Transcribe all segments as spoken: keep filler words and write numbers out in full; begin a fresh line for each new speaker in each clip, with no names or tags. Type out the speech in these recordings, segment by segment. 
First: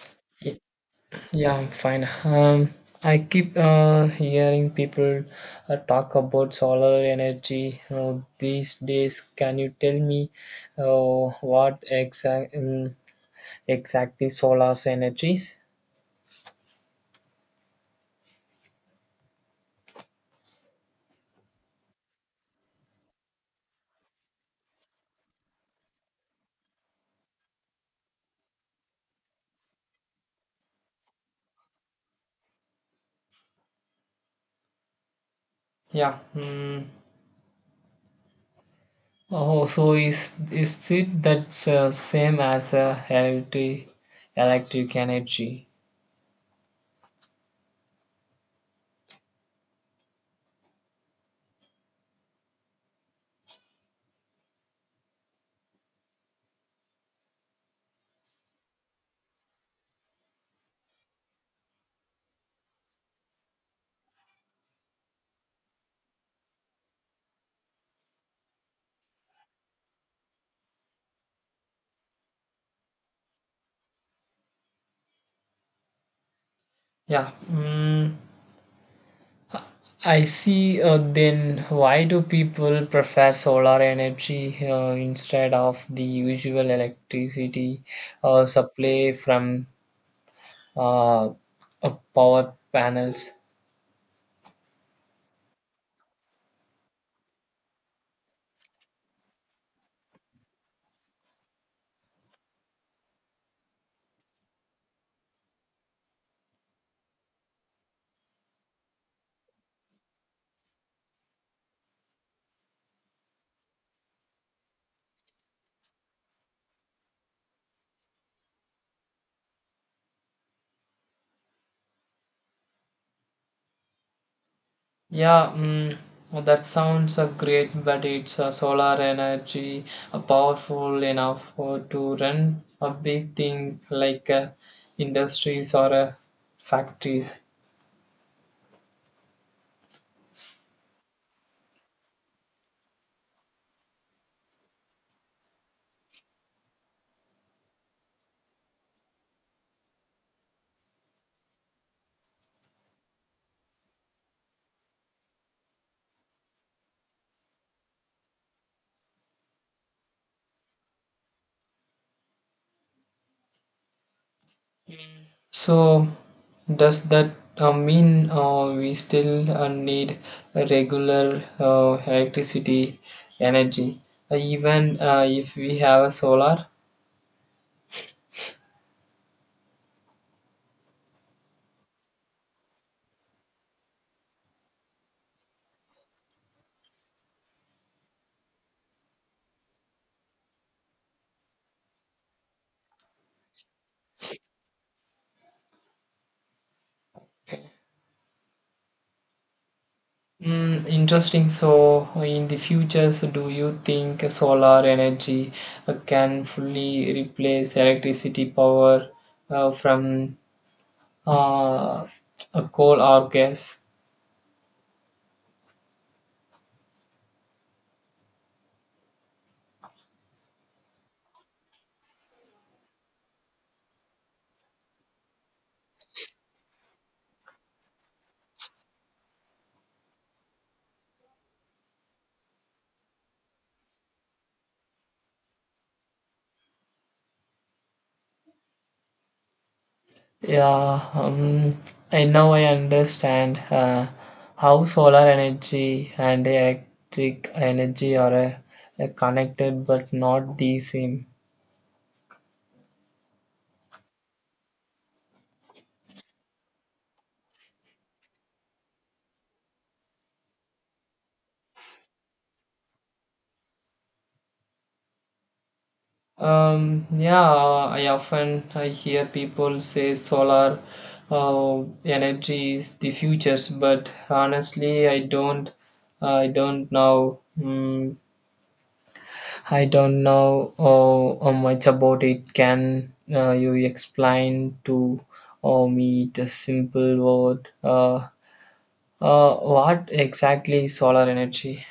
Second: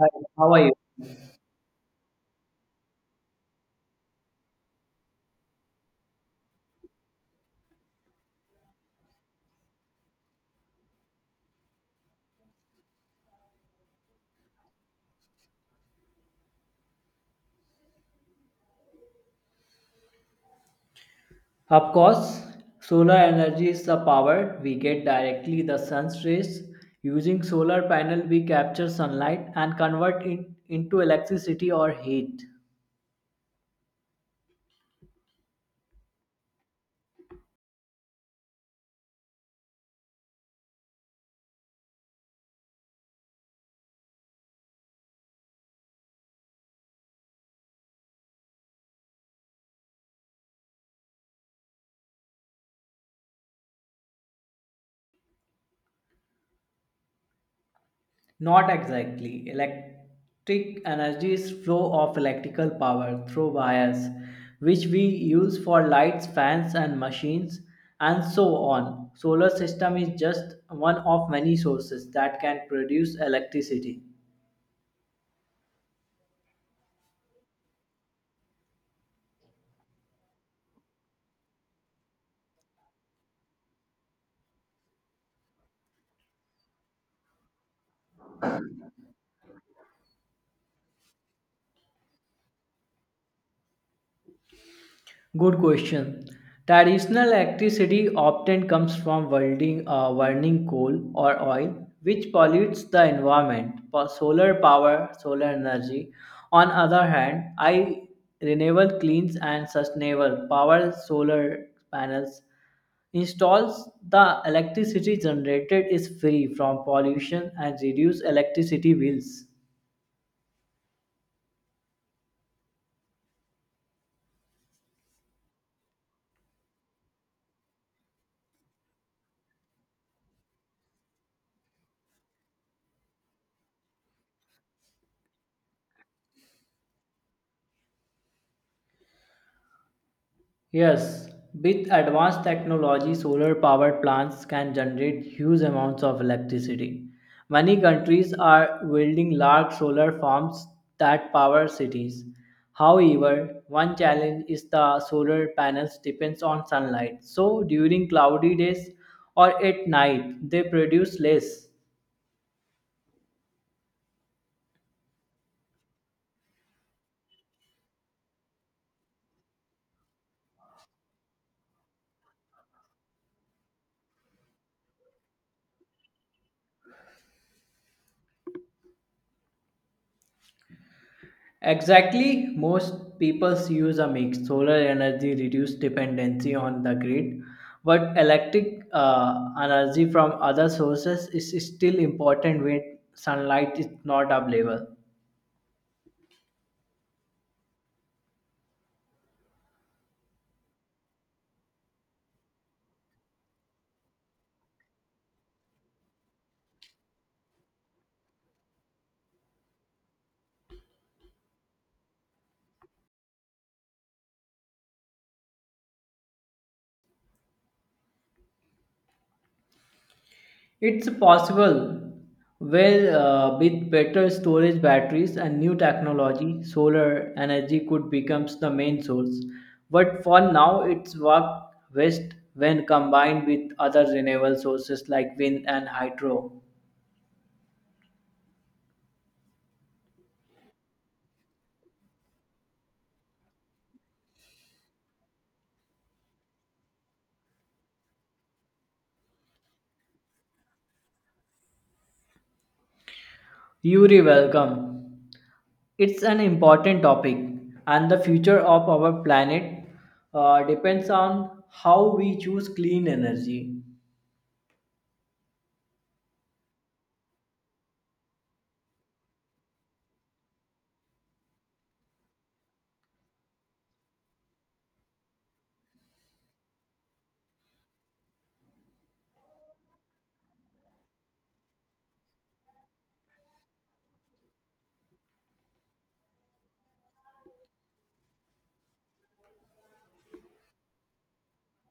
Hi, how are
Y-
you?
Yeah, I'm fine. Um, I keep uh, hearing people uh, talk about solar energy uh, these days. Can you tell me uh, what exact um, exactly solar energy is?
Of course, solar energy is the power we get directly the sun's rays. Using solar panel, we capture sunlight and convert it into electricity or heat.
Yeah. Mm. Oh, so is is it that's uh, same as uh, electric electric energy?
Not exactly. Electric energy is flow of electrical power through wires, which we use for lights, fans, and machines, and so on. Solar system is just one of many sources that can produce electricity.
Yeah. Mm. I see. Uh, then why do people prefer solar energy uh, instead of the usual electricity uh, supply from uh, uh, power panels?
Good question. Traditional electricity often comes from welding, uh, burning coal or oil, which pollutes the environment. For solar power, solar energy, on other hand, I renewable cleans and sustainable power solar panels installs the electricity generated is free from pollution and reduce electricity bills.
Yeah, mm, well, that sounds uh, great, but it's uh, solar energy uh, powerful enough for, to run a big thing like uh, industries or uh, factories.
Yes, with advanced technology, solar powered plants can generate huge amounts of electricity. Many countries are building large solar farms that power cities. However, one challenge is the solar panels depends on sunlight. So during cloudy days or at night, they produce less.
So, does that uh, mean uh, we still uh, need a regular uh, electricity energy, uh, even uh, if we have a solar?
Exactly, most people use a mix. Solar energy reduce dependency on the grid, but electric uh, energy from other sources is still important when sunlight is not available.
Mm, interesting. So, in the future, so do you think solar energy uh, can fully replace electricity power uh, from uh, a coal or gas?
It's possible well uh, with better storage batteries and new technology, solar energy could becomes the main source. But for now, it's work best when combined with other renewable sources like wind and hydro.
Yeah, um, I now I understand uh, how solar energy and electric energy are uh, uh, connected but not the same.
Yuri, welcome. It's an important topic, and the future of our planet uh, depends on how we choose clean energy.
Um, yeah, I often I hear people say solar uh, energy is the future, but honestly, I don't, I don't know. Mm, I don't know oh, oh, much about it. Can uh, you explain to oh, me the simple word? Uh, uh, what exactly is solar energy?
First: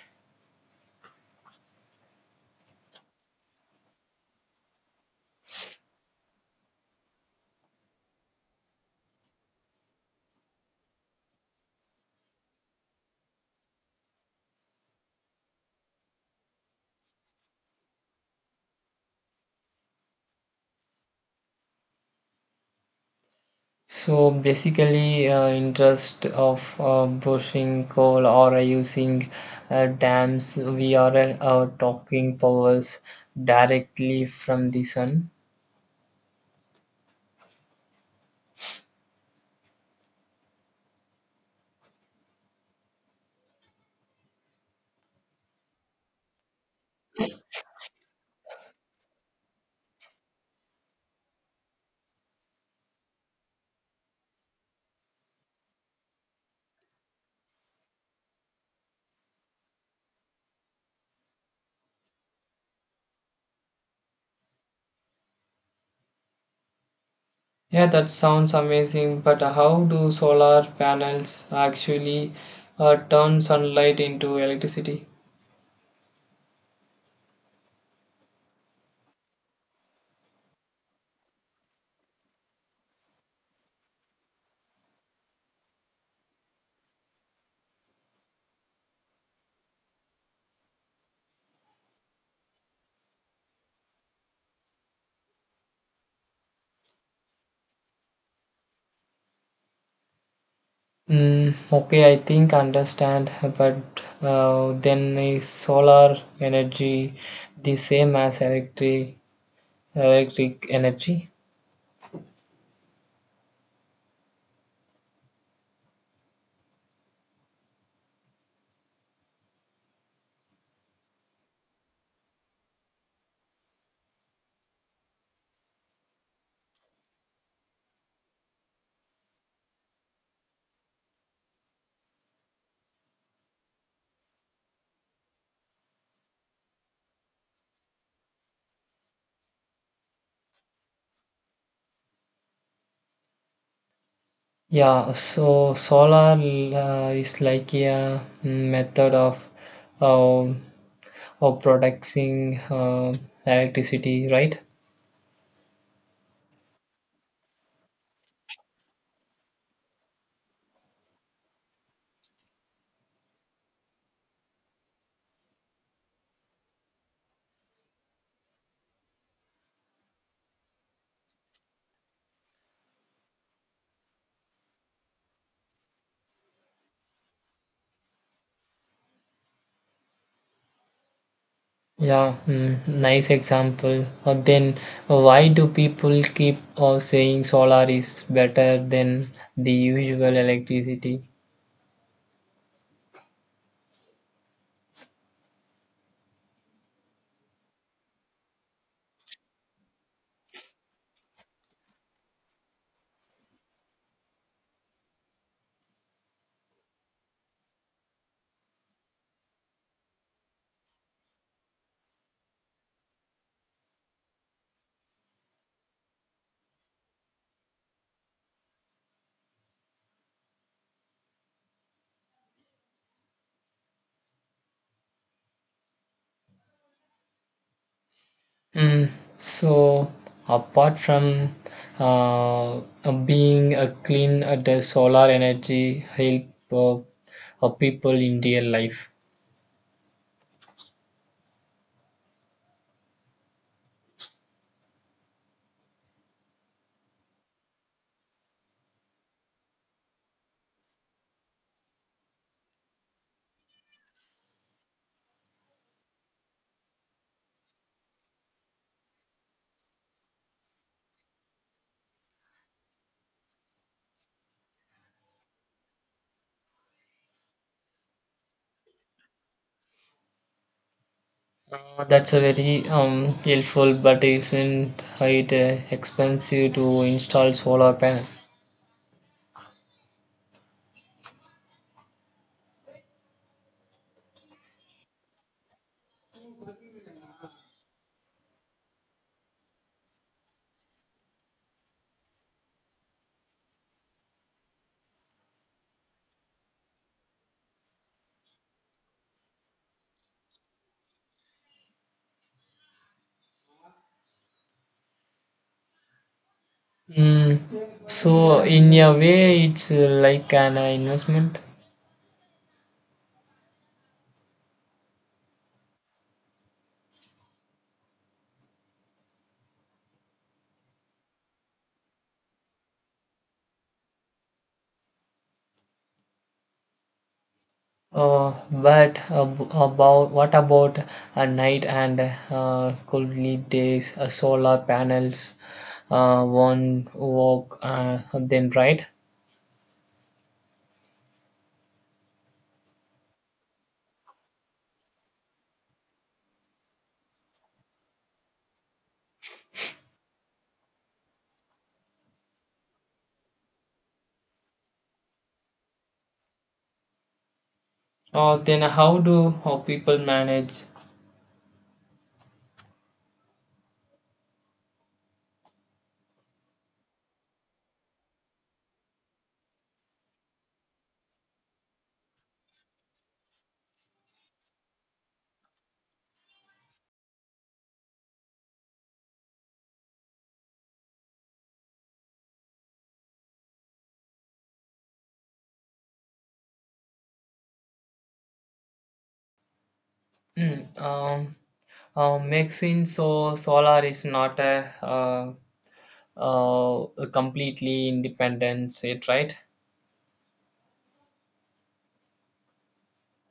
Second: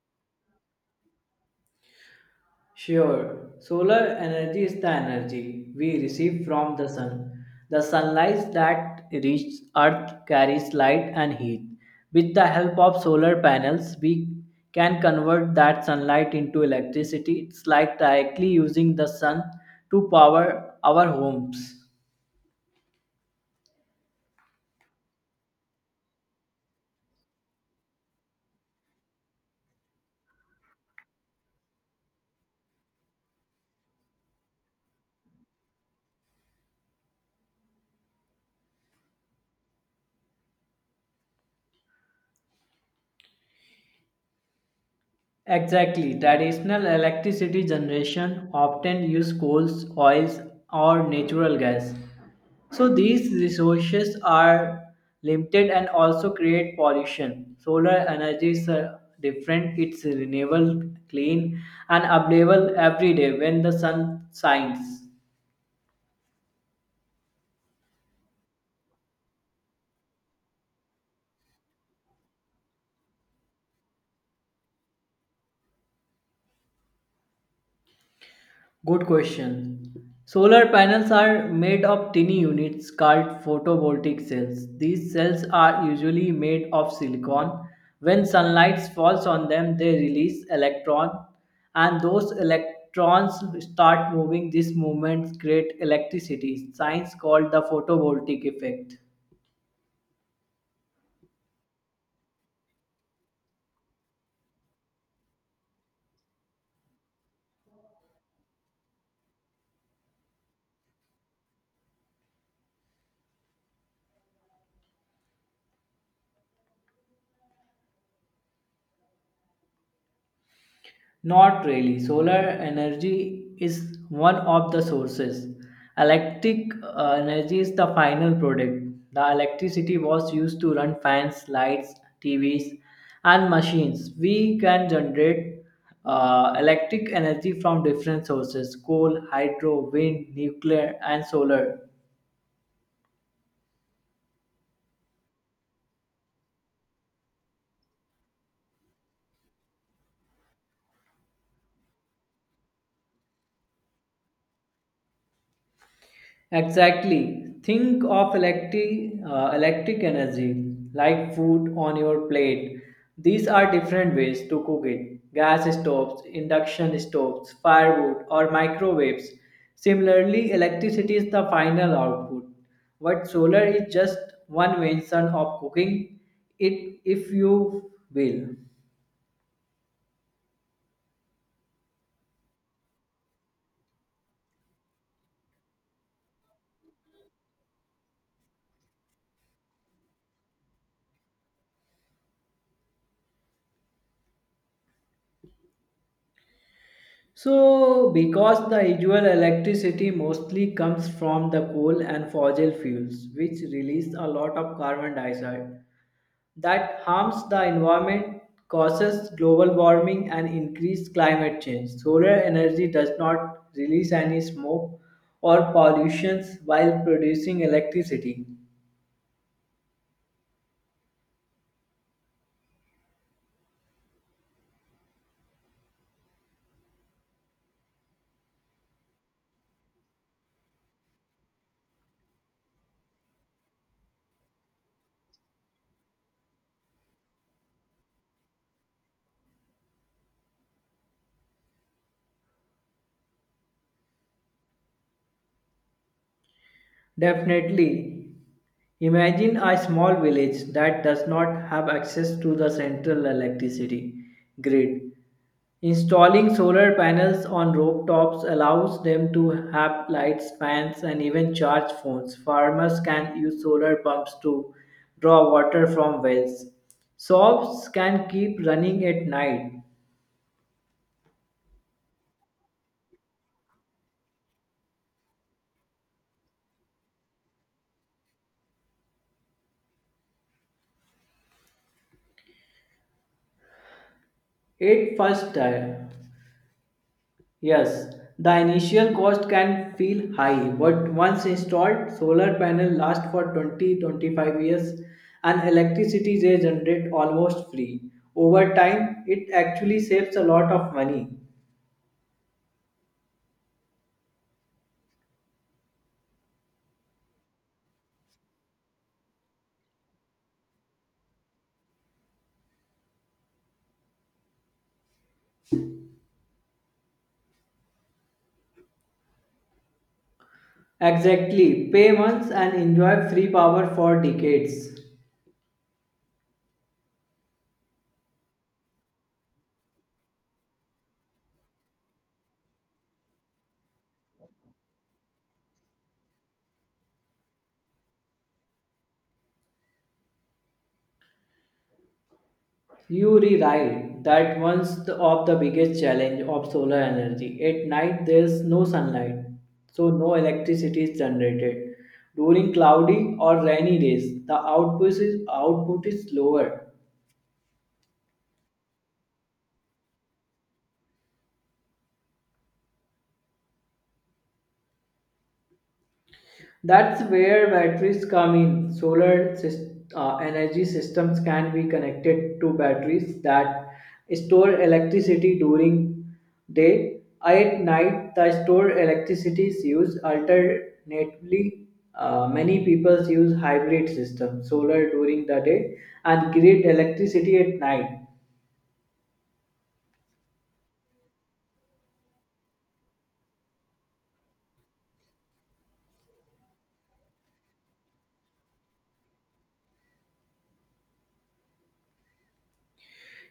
Sure, solar energy is the energy we receive from the sun. The sunlight that reaches Earth carries light and heat. With the help of solar panels, we can convert that sunlight into electricity. It's like directly using the sun to power our homes.
So basically, uh, interest of uh, bushing coal or uh, using uh, dams, we are uh, uh, talking powers directly from the sun.
Exactly. Traditional electricity generation often use coals, oils, or natural gas. So these resources are limited and also create pollution. Solar energy is uh, different. It's renewable, clean, and available every day when the sun shines.
Yeah, that sounds amazing, but how do solar panels actually uh, turn sunlight into electricity?
Good question. Solar panels are made of tiny units called photovoltaic cells. These cells are usually made of silicon. When sunlight falls on them, they release electrons, and those electrons start moving. These movements create electricity. Science called the photovoltaic effect.
Mm, okay, I think understand, but uh, then is solar energy the same as electric electric energy?
Not really. Solar energy is one of the sources. Electric uh, energy is the final product. The electricity was used to run fans, lights, T Vs, and machines. We can generate uh, electric energy from different sources coal, hydro, wind, nuclear, and solar.
Yeah, so solar uh, is like a mm, method of uh, of producing uh, electricity, right?
Exactly. Think of electric, uh, electric energy like food on your plate. These are different ways to cook it gas stoves, induction stoves, firewood, or microwaves. Similarly, electricity is the final output. But solar is just one version of cooking it, if you will.
Yeah, mm, nice example. Uh, then why do people keep uh, saying solar is better than the usual electricity?
So, because the usual electricity mostly comes from the coal and fossil fuels, which release a lot of carbon dioxide that harms the environment, causes global warming, and increased climate change. Solar energy does not release any smoke or pollutions while producing electricity.
Mm, so apart from uh, uh, being a clean, uh, the solar energy help uh, uh, people in real life.
Definitely, imagine a small village that does not have access to the central electricity grid. Installing solar panels on rooftops allows them to have lights, fans, and even charge phones. Farmers can use solar pumps to draw water from wells. Shops can keep running at night.
Uh, that's a very um, helpful, but isn't it uh, expensive to install solar panel?
It first time, yes, the initial cost can feel high, but once installed, solar panel last for twenty twenty five years and electricity they generate almost free. Over time, it actually saves a lot of money.
Mm. So in a way, it's uh, like an uh, investment.
Exactly. Pay once and enjoy free power for decades.
Uh, but ab- about what about a night and uh, coldly days, uh, solar panels, uh, one walk, uh, then right?
You rewrite that once the, of the biggest challenge of solar energy. At night there is no sunlight, so no electricity is generated. During cloudy or rainy days, the output is output is lower.
Uh, then how do uh, people manage?
That's where batteries come in. Solar sys- uh, energy systems can be connected to batteries that store electricity during day. At night, the stored electricity is used alternately. Uh, many people use hybrid systems, solar during the day and grid electricity at night.
um, uh, Makes sense. So solar is not a, uh, uh, a completely independent set, right?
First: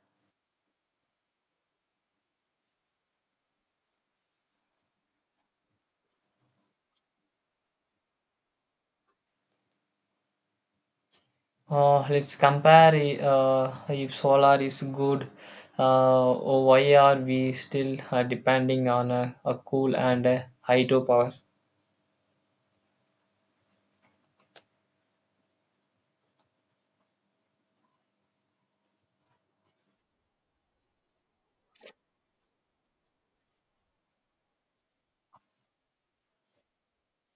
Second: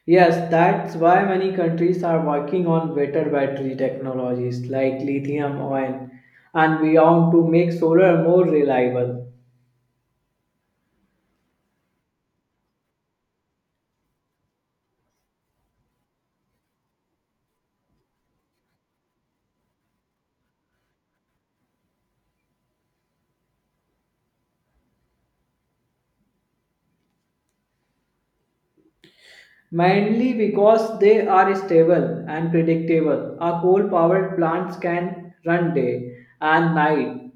Yes, that's why many countries are working on better battery technologies like lithium ion and beyond to make solar more reliable.
Uh, let's compare uh, if solar is good, uh, why are we still uh, depending on uh, a coal and uh, hydropower?
Mainly because they are stable and predictable. A coal powered plant can run day and night.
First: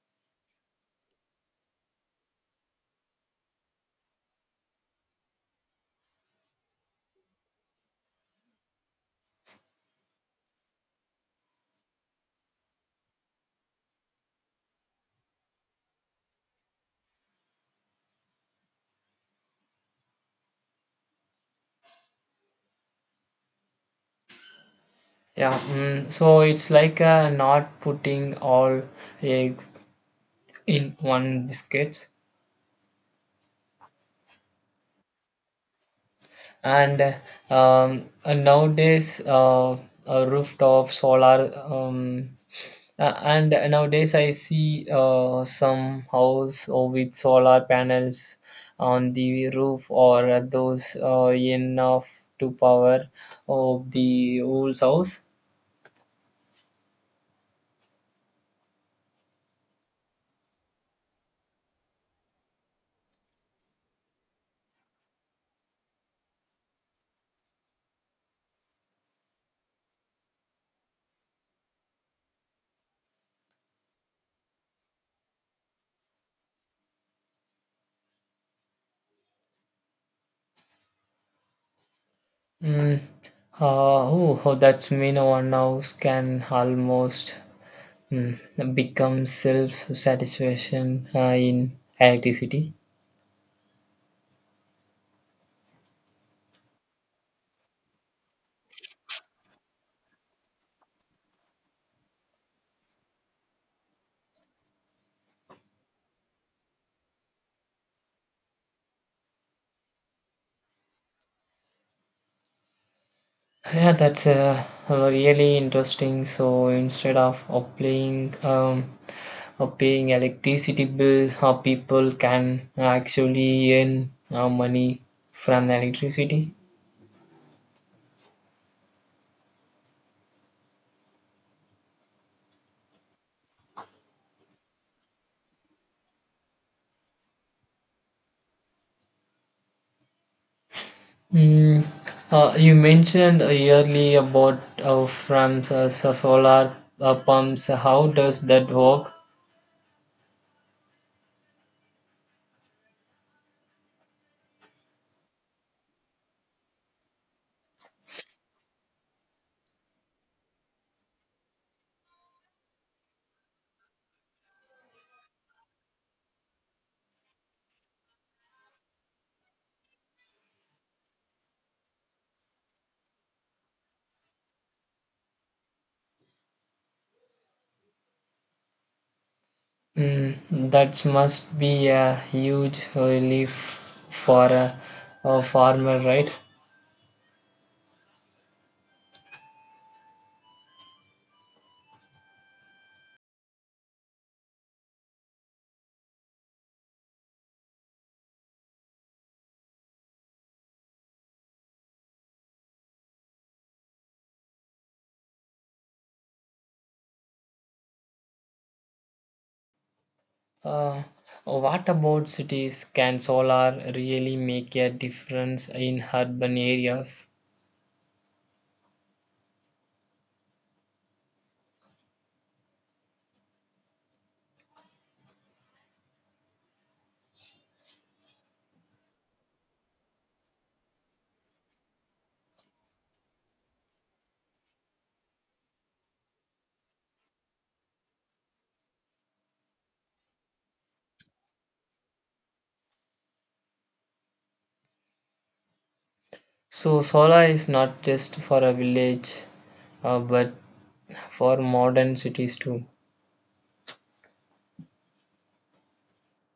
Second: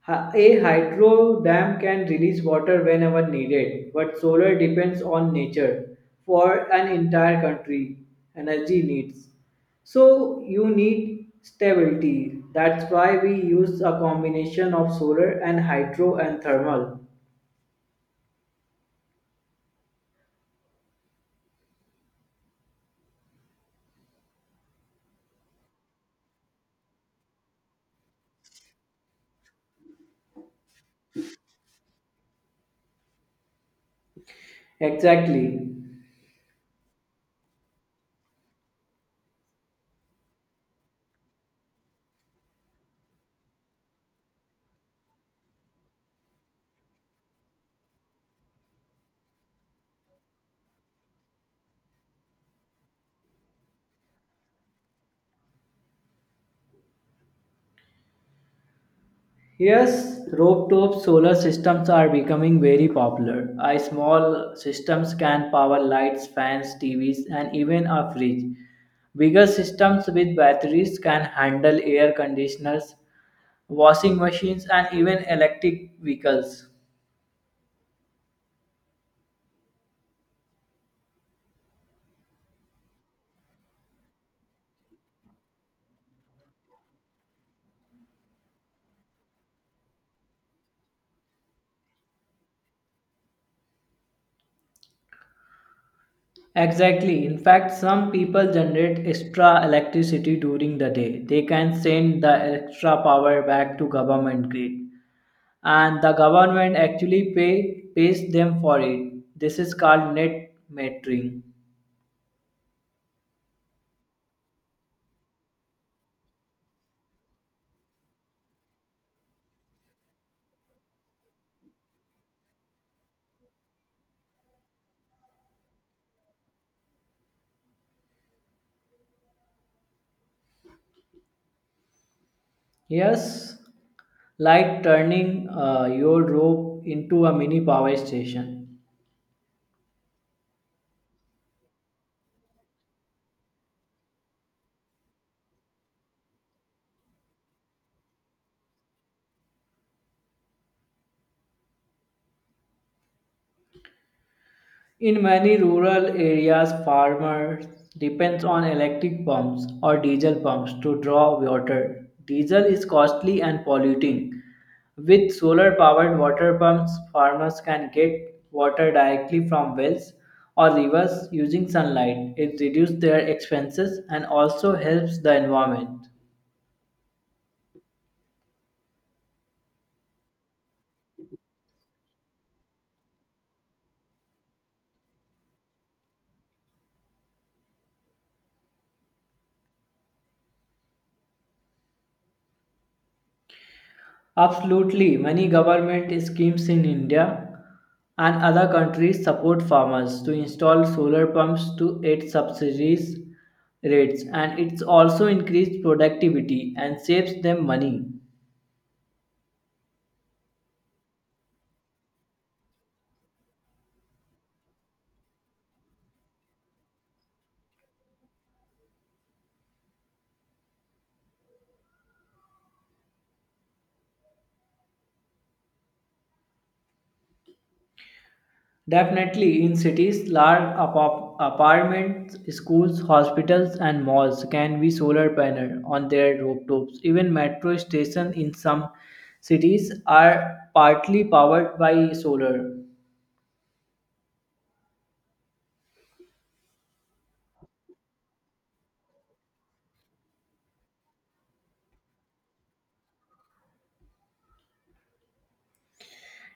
Hy- A hydro dam can release water whenever needed, but solar depends on nature for an entire country energy needs. So you need stability. That's why we use a combination of solar and hydro and thermal.
Yeah, mm, so it's like uh, not putting all eggs in one basket.
Exactly.
and um, uh, nowadays uh, uh, rooftop solar um, uh, and nowadays I see uh, some house or with solar panels on the roof or those uh, enough to power of the whole house.
Yes, rooftop solar systems are becoming very popular. A small systems can power lights, fans, T Vs, and even a fridge. Bigger systems with batteries can handle air conditioners, washing machines, and even electric vehicles.
Mm. uh, oh, oh, that's mean our house can almost mm, become self satisfaction uh, in electricity.
Exactly. In fact, some people generate extra electricity during the day. They can send the extra power back to government grid and the government actually pay pays them for it. This is called net metering.
Yeah, that's uh, really interesting. So instead of uh, paying um, uh, paying electricity bill, uh, people can actually earn uh, money from the electricity.
Yes, like turning uh, your rope into a mini power station.
Mm, uh, you mentioned earlier about uh, from s- s- solar uh, pumps. How does that work?
In many rural areas, farmers depend on electric pumps or diesel pumps to draw water. Diesel is costly and polluting. With solar powered water pumps, farmers can get water directly from wells or rivers using sunlight. It reduces their expenses and also helps the environment.
Mm, that must be a huge relief for a, a farmer, right?
Absolutely, many government schemes in India and other countries support farmers to install solar pumps to aid subsidies rates and it's also increased productivity and saves them money.
Uh, what about cities? Can solar really make a difference in urban areas?
Definitely, in cities, large apar- apartments, schools, hospitals, and malls can be solar panel on their rooftops. Even metro stations in some cities are partly powered by solar.
So, solar is not just for a village, uh, but for modern cities too.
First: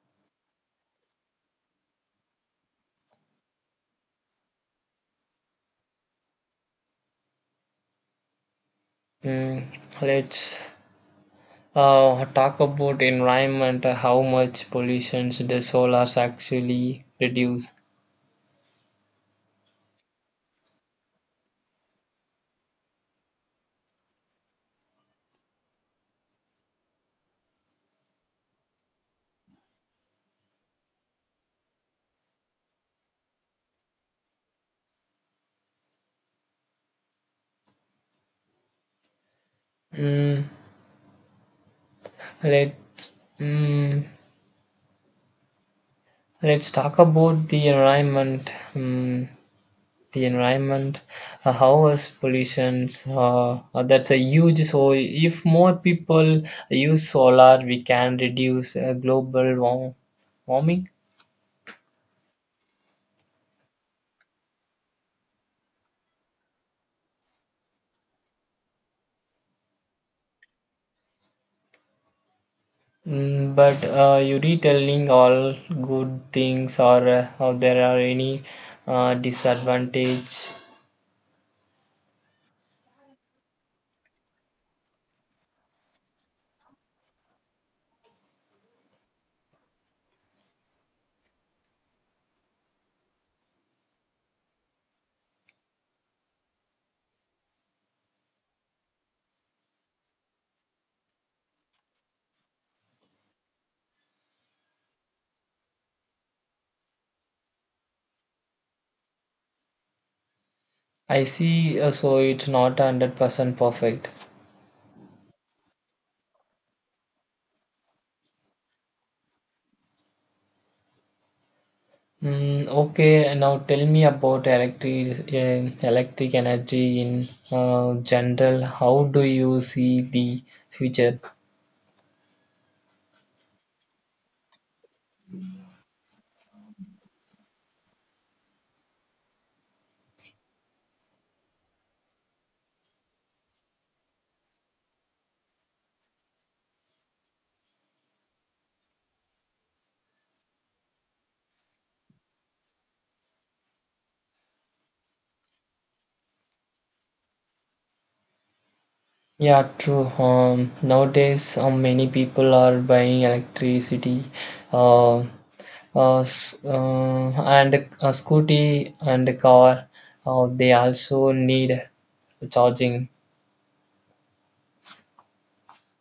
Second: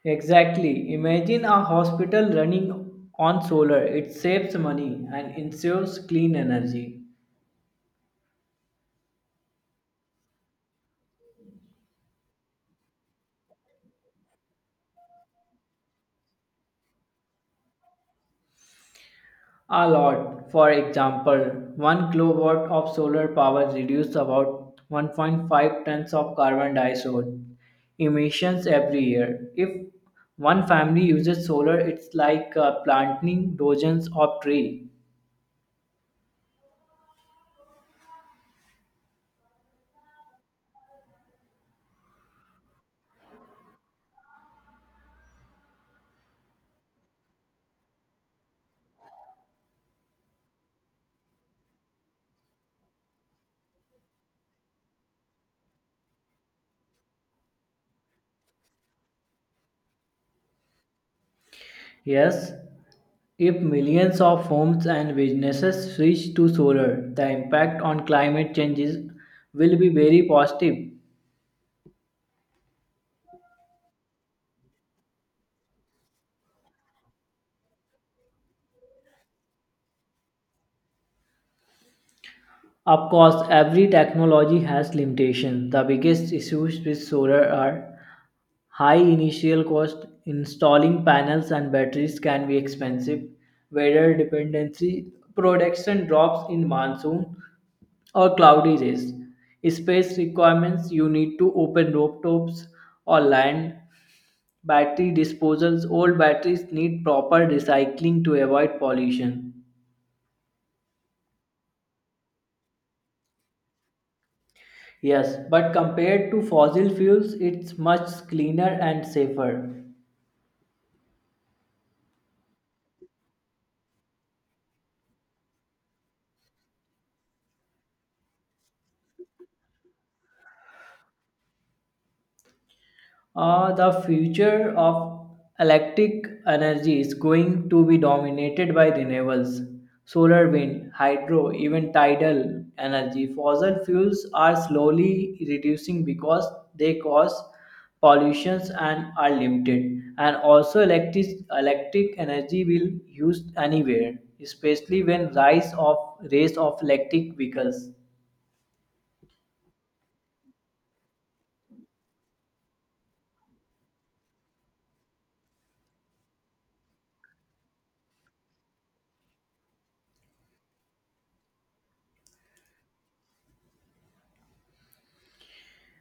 Exactly. Imagine a hospital running on solar. It saves money and ensures clean energy.
Mm, let's uh, talk about environment. uh, How much pollution does solar actually reduce?
A lot. For example, one kilowatt of solar power reduces about one point five tons of carbon dioxide emissions every year. If one family uses solar, it's like uh, planting dozens of trees.
Mm, let mm, let's talk about the environment. Mm, the environment, uh, how is pollutions. Uh, uh, that's a huge. So if more people use solar, we can reduce uh, global warm, warming.
Yes, if millions of homes and businesses switch to solar, the impact on climate changes will be very positive.
Mm, but uh, you retelling all good things or uh, how there are any uh, disadvantage.
Of course, every technology has limitations. The biggest issues with solar are high initial cost, installing panels and batteries can be expensive, weather dependency, production drops in monsoon or cloudy days, space requirements, you need to open rooftops or land. Battery disposals old batteries need proper recycling to avoid pollution.
I see. Uh, so it's not hundred percent perfect.
Yes, but compared to fossil fuels, it's much cleaner and safer.
Mm, okay, now tell me about electric eh, electric energy in uh, general. How do you see the future?
Uh, the future of electric energy is going to be dominated by renewables, solar, wind, hydro, even tidal energy. Fossil fuels are slowly reducing because they cause pollutions and are limited. And also, electric electric energy will used anywhere, especially when rise of race of electric vehicles.
Yeah, true. Um, nowadays, uh, many people are buying electricity, uh, uh, s- uh, and a scooty and a car. Uh, they also need charging.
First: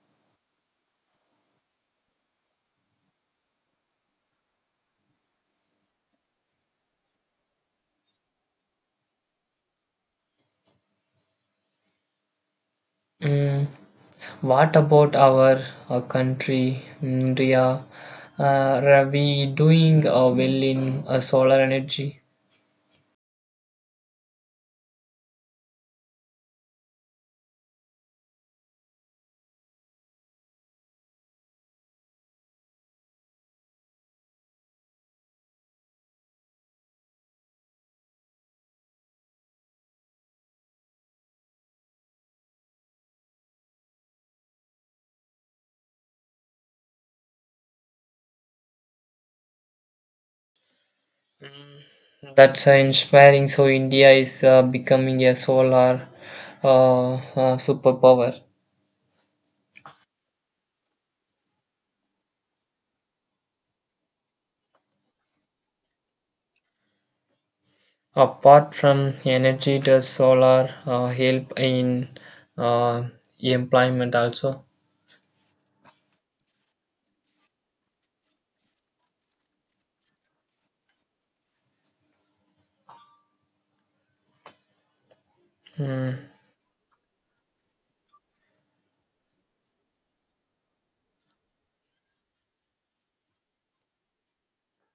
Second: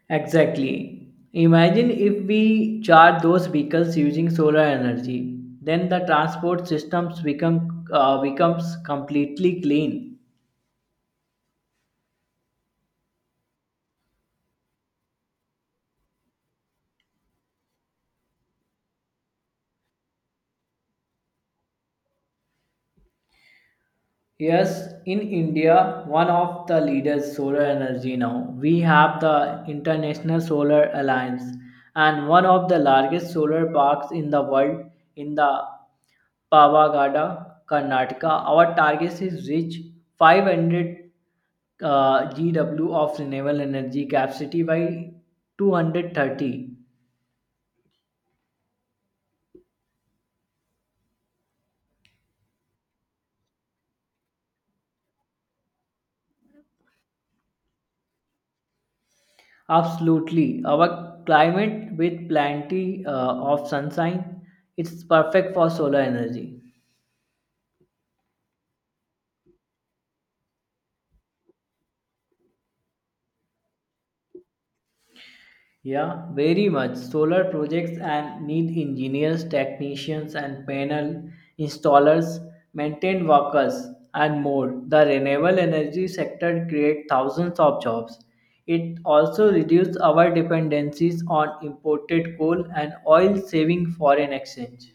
Exactly. Imagine if we charge those vehicles using solar energy, then the transport systems become uh, becomes completely clean.
Mm. What about our uh, country, India? Uh, are we doing uh, well in uh, solar energy?
Yes, in India, one of the leaders solar energy now. We have the International Solar Alliance and one of the largest solar parks in the world in the Pavagada, Karnataka. Our target is reach five hundred uh, G W of renewable energy capacity by two hundred thirty.
That's uh, inspiring. So India is uh, becoming a solar uh, uh, superpower.
Absolutely. Our climate with plenty uh, of sunshine, it's perfect for solar energy.
Apart from energy, does solar uh, help in uh, employment also?
Yeah, very much. Solar projects and need engineers, technicians, and panel installers, maintenance workers, and more. The renewable energy
Hmm.
sector creates thousands of jobs. It also reduces our dependencies on imported coal and oil, saving foreign exchange.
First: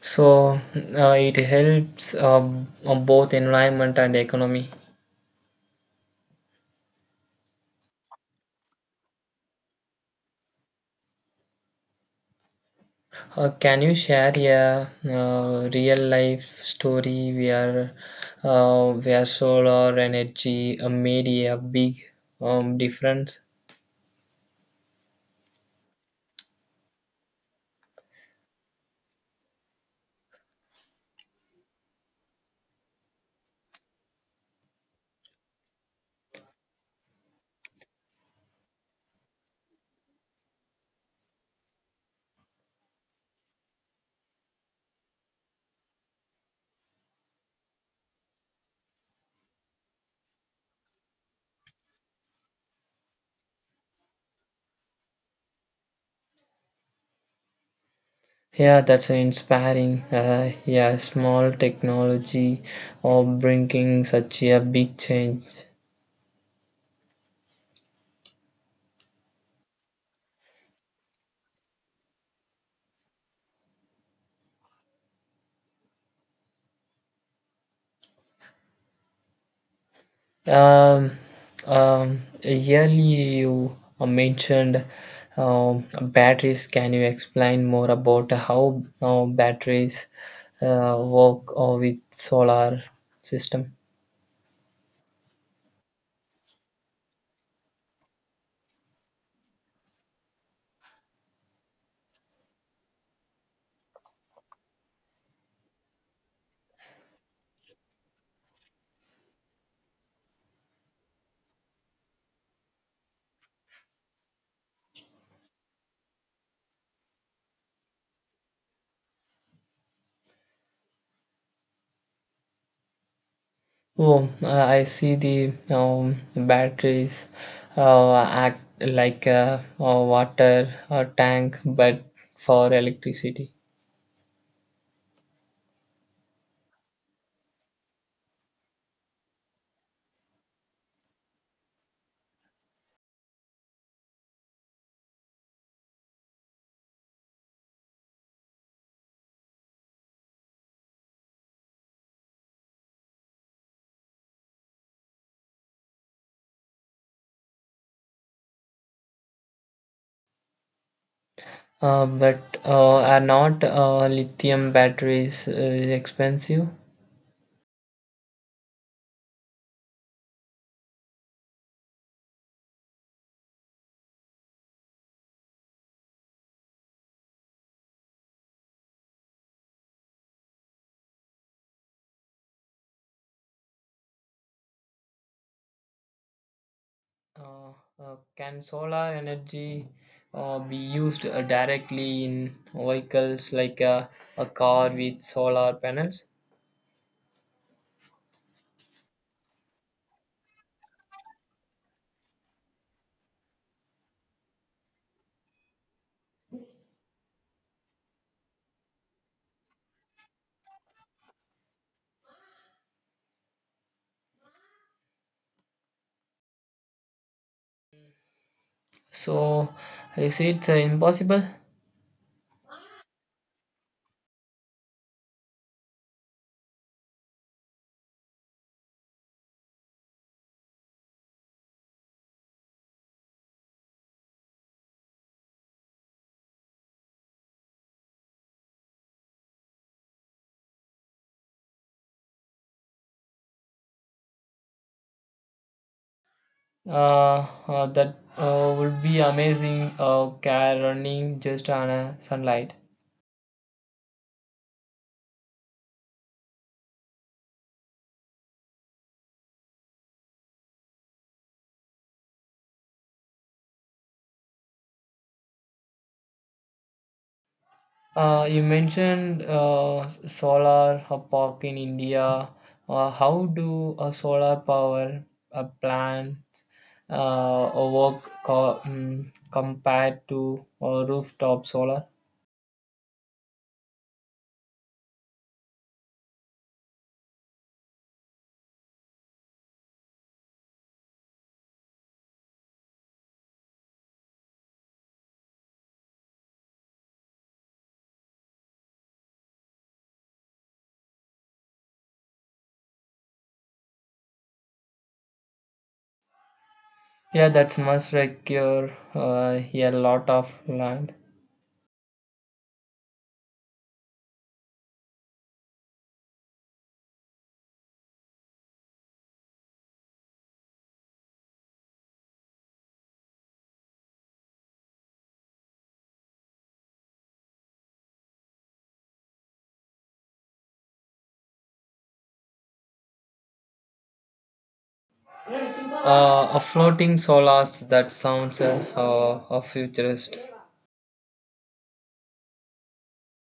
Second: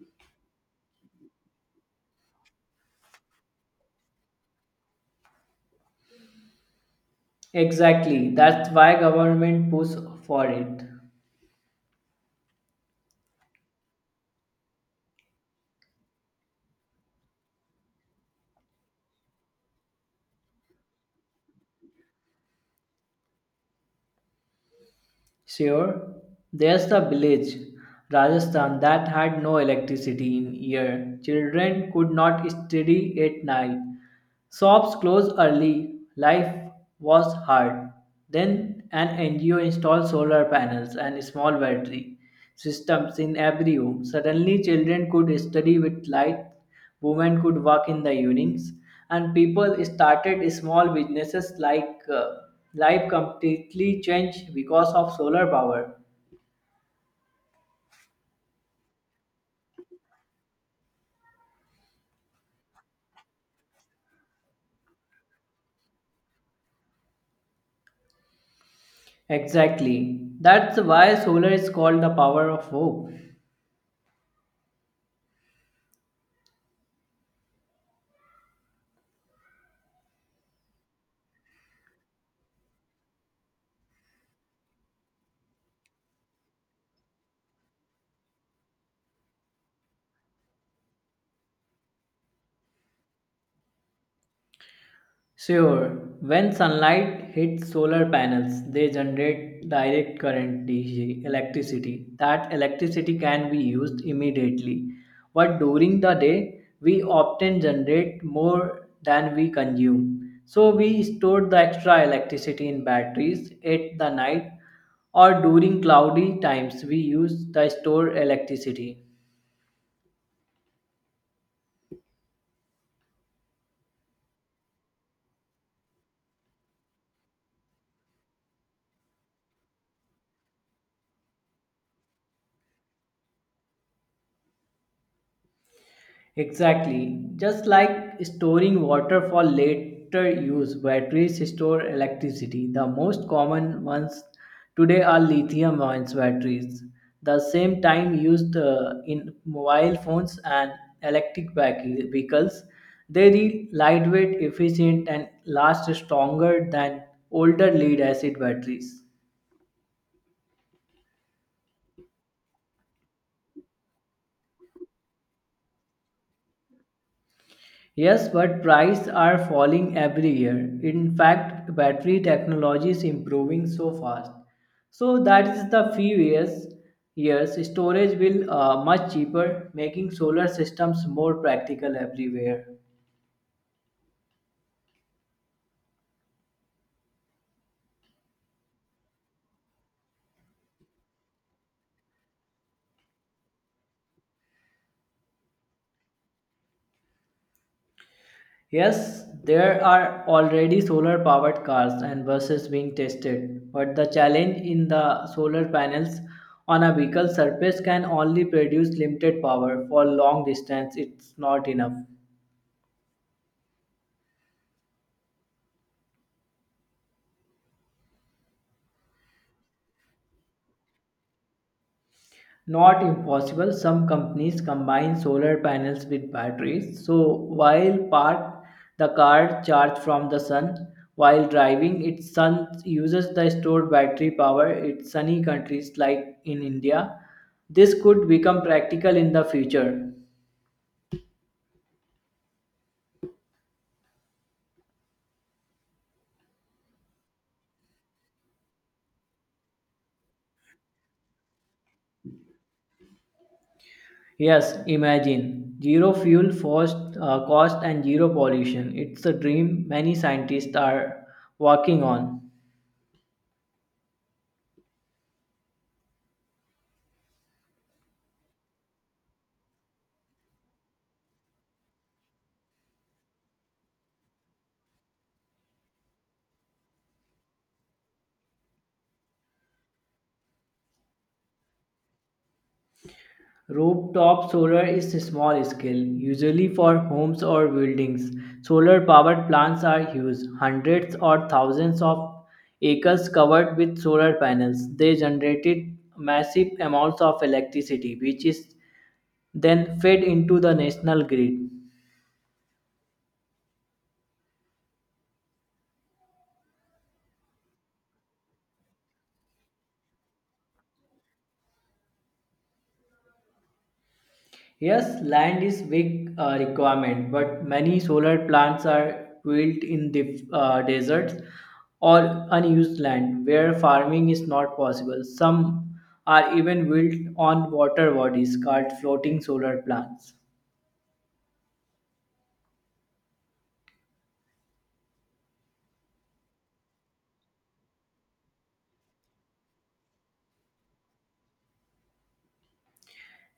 So uh, it helps uh, on both environment and economy.
Exactly. That's why government push for it.
Uh, can you share a uh, real life story where uh, where solar energy uh, made a big um, difference?
Sure, there's the village, Rajasthan, that had no electricity in year. Children could not study at night. Shops closed early. Life was hard. Then an N G O installed solar panels and a small battery systems in every home. Suddenly, children could study with light, women could work in the evenings, and people started small businesses like uh, life completely changed because of solar power.
Yeah, that's inspiring. Uh, yeah, small technology of bringing such a big change.
Exactly. That's why solar is called the power of hope.
Um, um, Earlier you uh, mentioned um, batteries. Can you explain more about how uh, batteries uh, work uh, with solar system?
Sure, when sunlight hits solar panels, they generate direct current D C electricity. That electricity can be used immediately. But during the day, we often generate more than we consume. So we store the extra electricity in batteries at the night or during cloudy times we use the stored electricity.
Oh, uh, I see the um, batteries uh, act like a, a water uh tank, but for electricity.
Exactly. Just like storing water for later use, batteries store electricity. The most common ones today are lithium ion batteries, the same time used uh, in mobile phones and electric vehi- vehicles. They are lightweight, efficient, and last stronger than older lead acid batteries.
Uh, but uh, are not uh, lithium batteries uh, expensive?
Yes, but prices are falling every year. In fact, battery technology is improving so fast. So that is the few years, years storage will uh, much cheaper, making solar systems more practical everywhere.
Uh, uh, can solar energy uh, be used uh, directly in vehicles like a, a car with solar panels?
Yes, there are already solar powered cars and buses being tested, but the challenge in the solar panels on a vehicle surface can only produce limited power for long distance. It's not enough.
So, is it uh, impossible?
Not impossible. Some companies combine solar panels with batteries. So while parked, the car charges from the sun. While driving, it sun uses the stored battery power. It's sunny countries like in India. This could become practical in the future.
Uh, uh, that uh, would be amazing uh, car running just on a sunlight.
Yes, imagine zero fuel cost, uh, cost and zero pollution. It's a dream many scientists are working on.
Uh, you mentioned uh, solar uh, park in India. Uh, how do a solar power uh, plants uh, work co- mm, compared to uh, rooftop solar?
Rooftop solar is small scale, usually for homes or buildings. Solar powered plants are huge, hundreds or thousands of acres covered with solar panels. They generated massive amounts of electricity, which is then fed into the national grid.
Yeah, that must require uh, a lot of land.
Yes, land is big uh, requirement, but many solar plants are built in the uh, deserts or unused land where farming is not possible. Some are even built on water bodies called floating solar plants.
Uh, a floating solars that sounds uh, uh, a futurist.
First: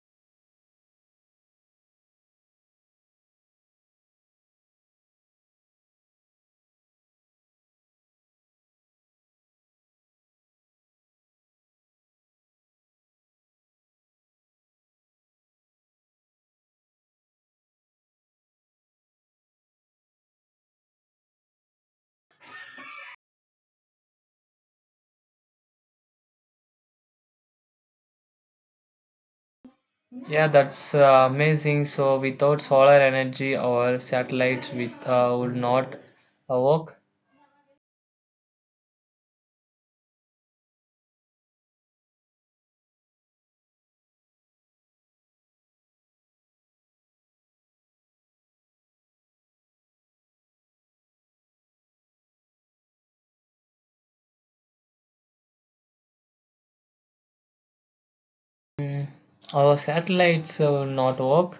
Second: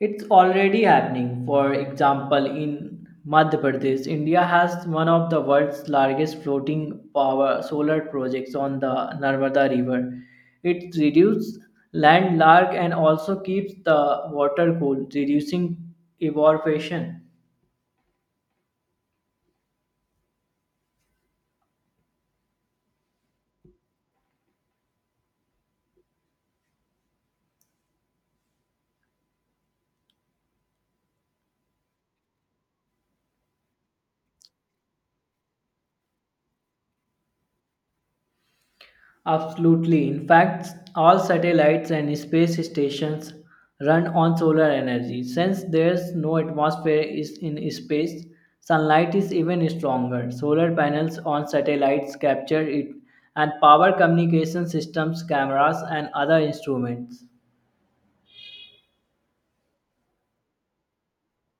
It's already happening. For example, in Madhya Pradesh, India has one of the world's largest floating power solar projects on the Narmada River. It reduces land landlarg and also keeps the water cool, reducing evaporation.
Yeah, that's uh, amazing. So without solar energy, our satellites with uh, would not uh, work.
Absolutely. In fact, all satellites and space stations run on solar energy. Since there's no atmosphere is in space, sunlight is even stronger. Solar panels on satellites capture it and power communication systems, cameras, and other instruments.
Our satellites uh, not work.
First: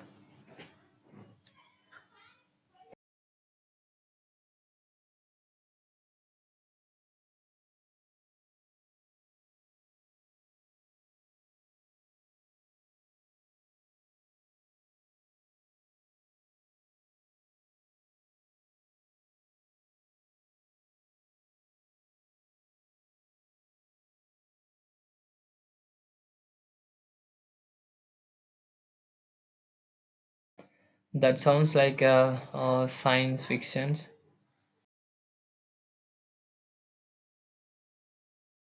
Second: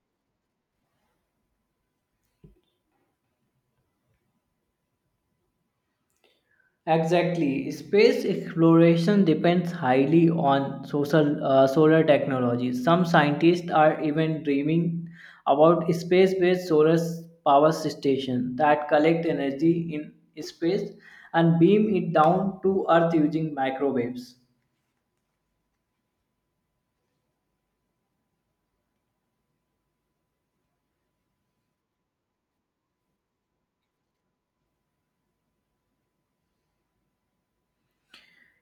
Exactly. Space exploration depends highly on social, uh, solar technology. Some scientists are even dreaming about space based solar s- power stations that collect energy in space and beam it down to Earth using microwaves.
That sounds like uh, uh, science fiction.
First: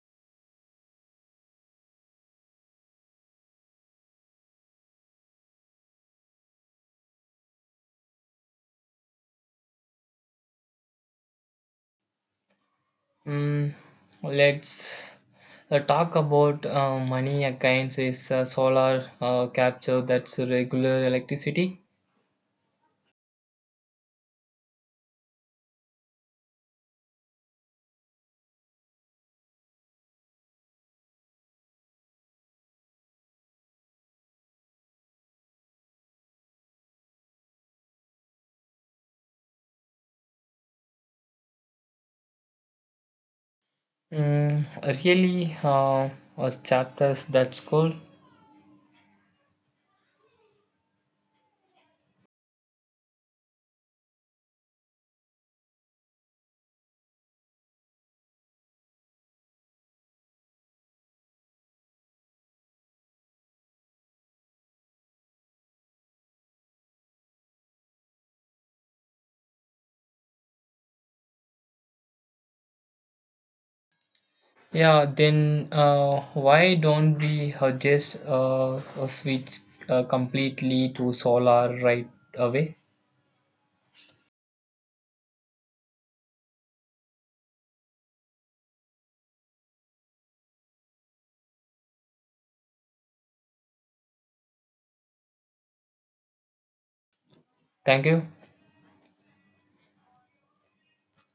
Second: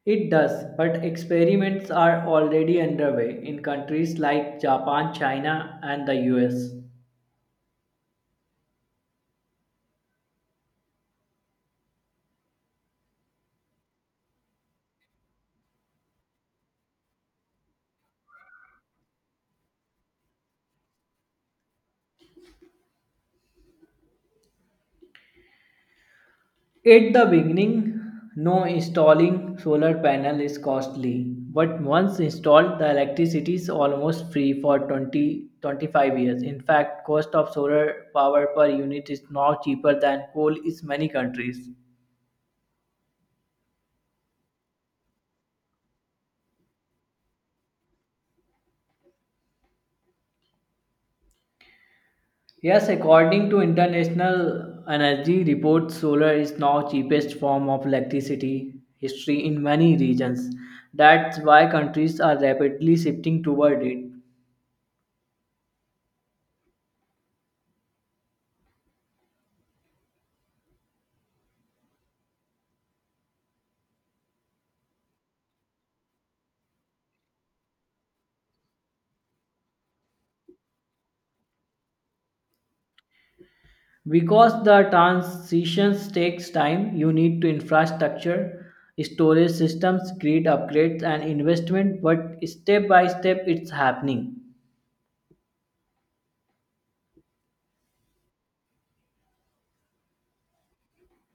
It does, but experiments are already underway in countries like Japan, China, and the U S.
Mm, let's uh, talk about uh, money again. Is uh, solar uh, capture that's regular electricity?
At the beginning, no installing solar panel is costly, but once installed, the electricity is almost free for twenty twenty five years. In fact, cost of solar power per unit is now cheaper than coal in many countries.
Mm, really, uh, uh, chapters that's cool.
Yes, according to international energy Report, solar is now cheapest form of electricity history in many regions. That's why countries are rapidly shifting toward it.
Yeah, then uh, why don't we uh, just uh, uh, switch uh, completely to solar right away?
Because the transitions takes time you need to infrastructure storage systems grid upgrades and investment but step by step it's happening
Thank you.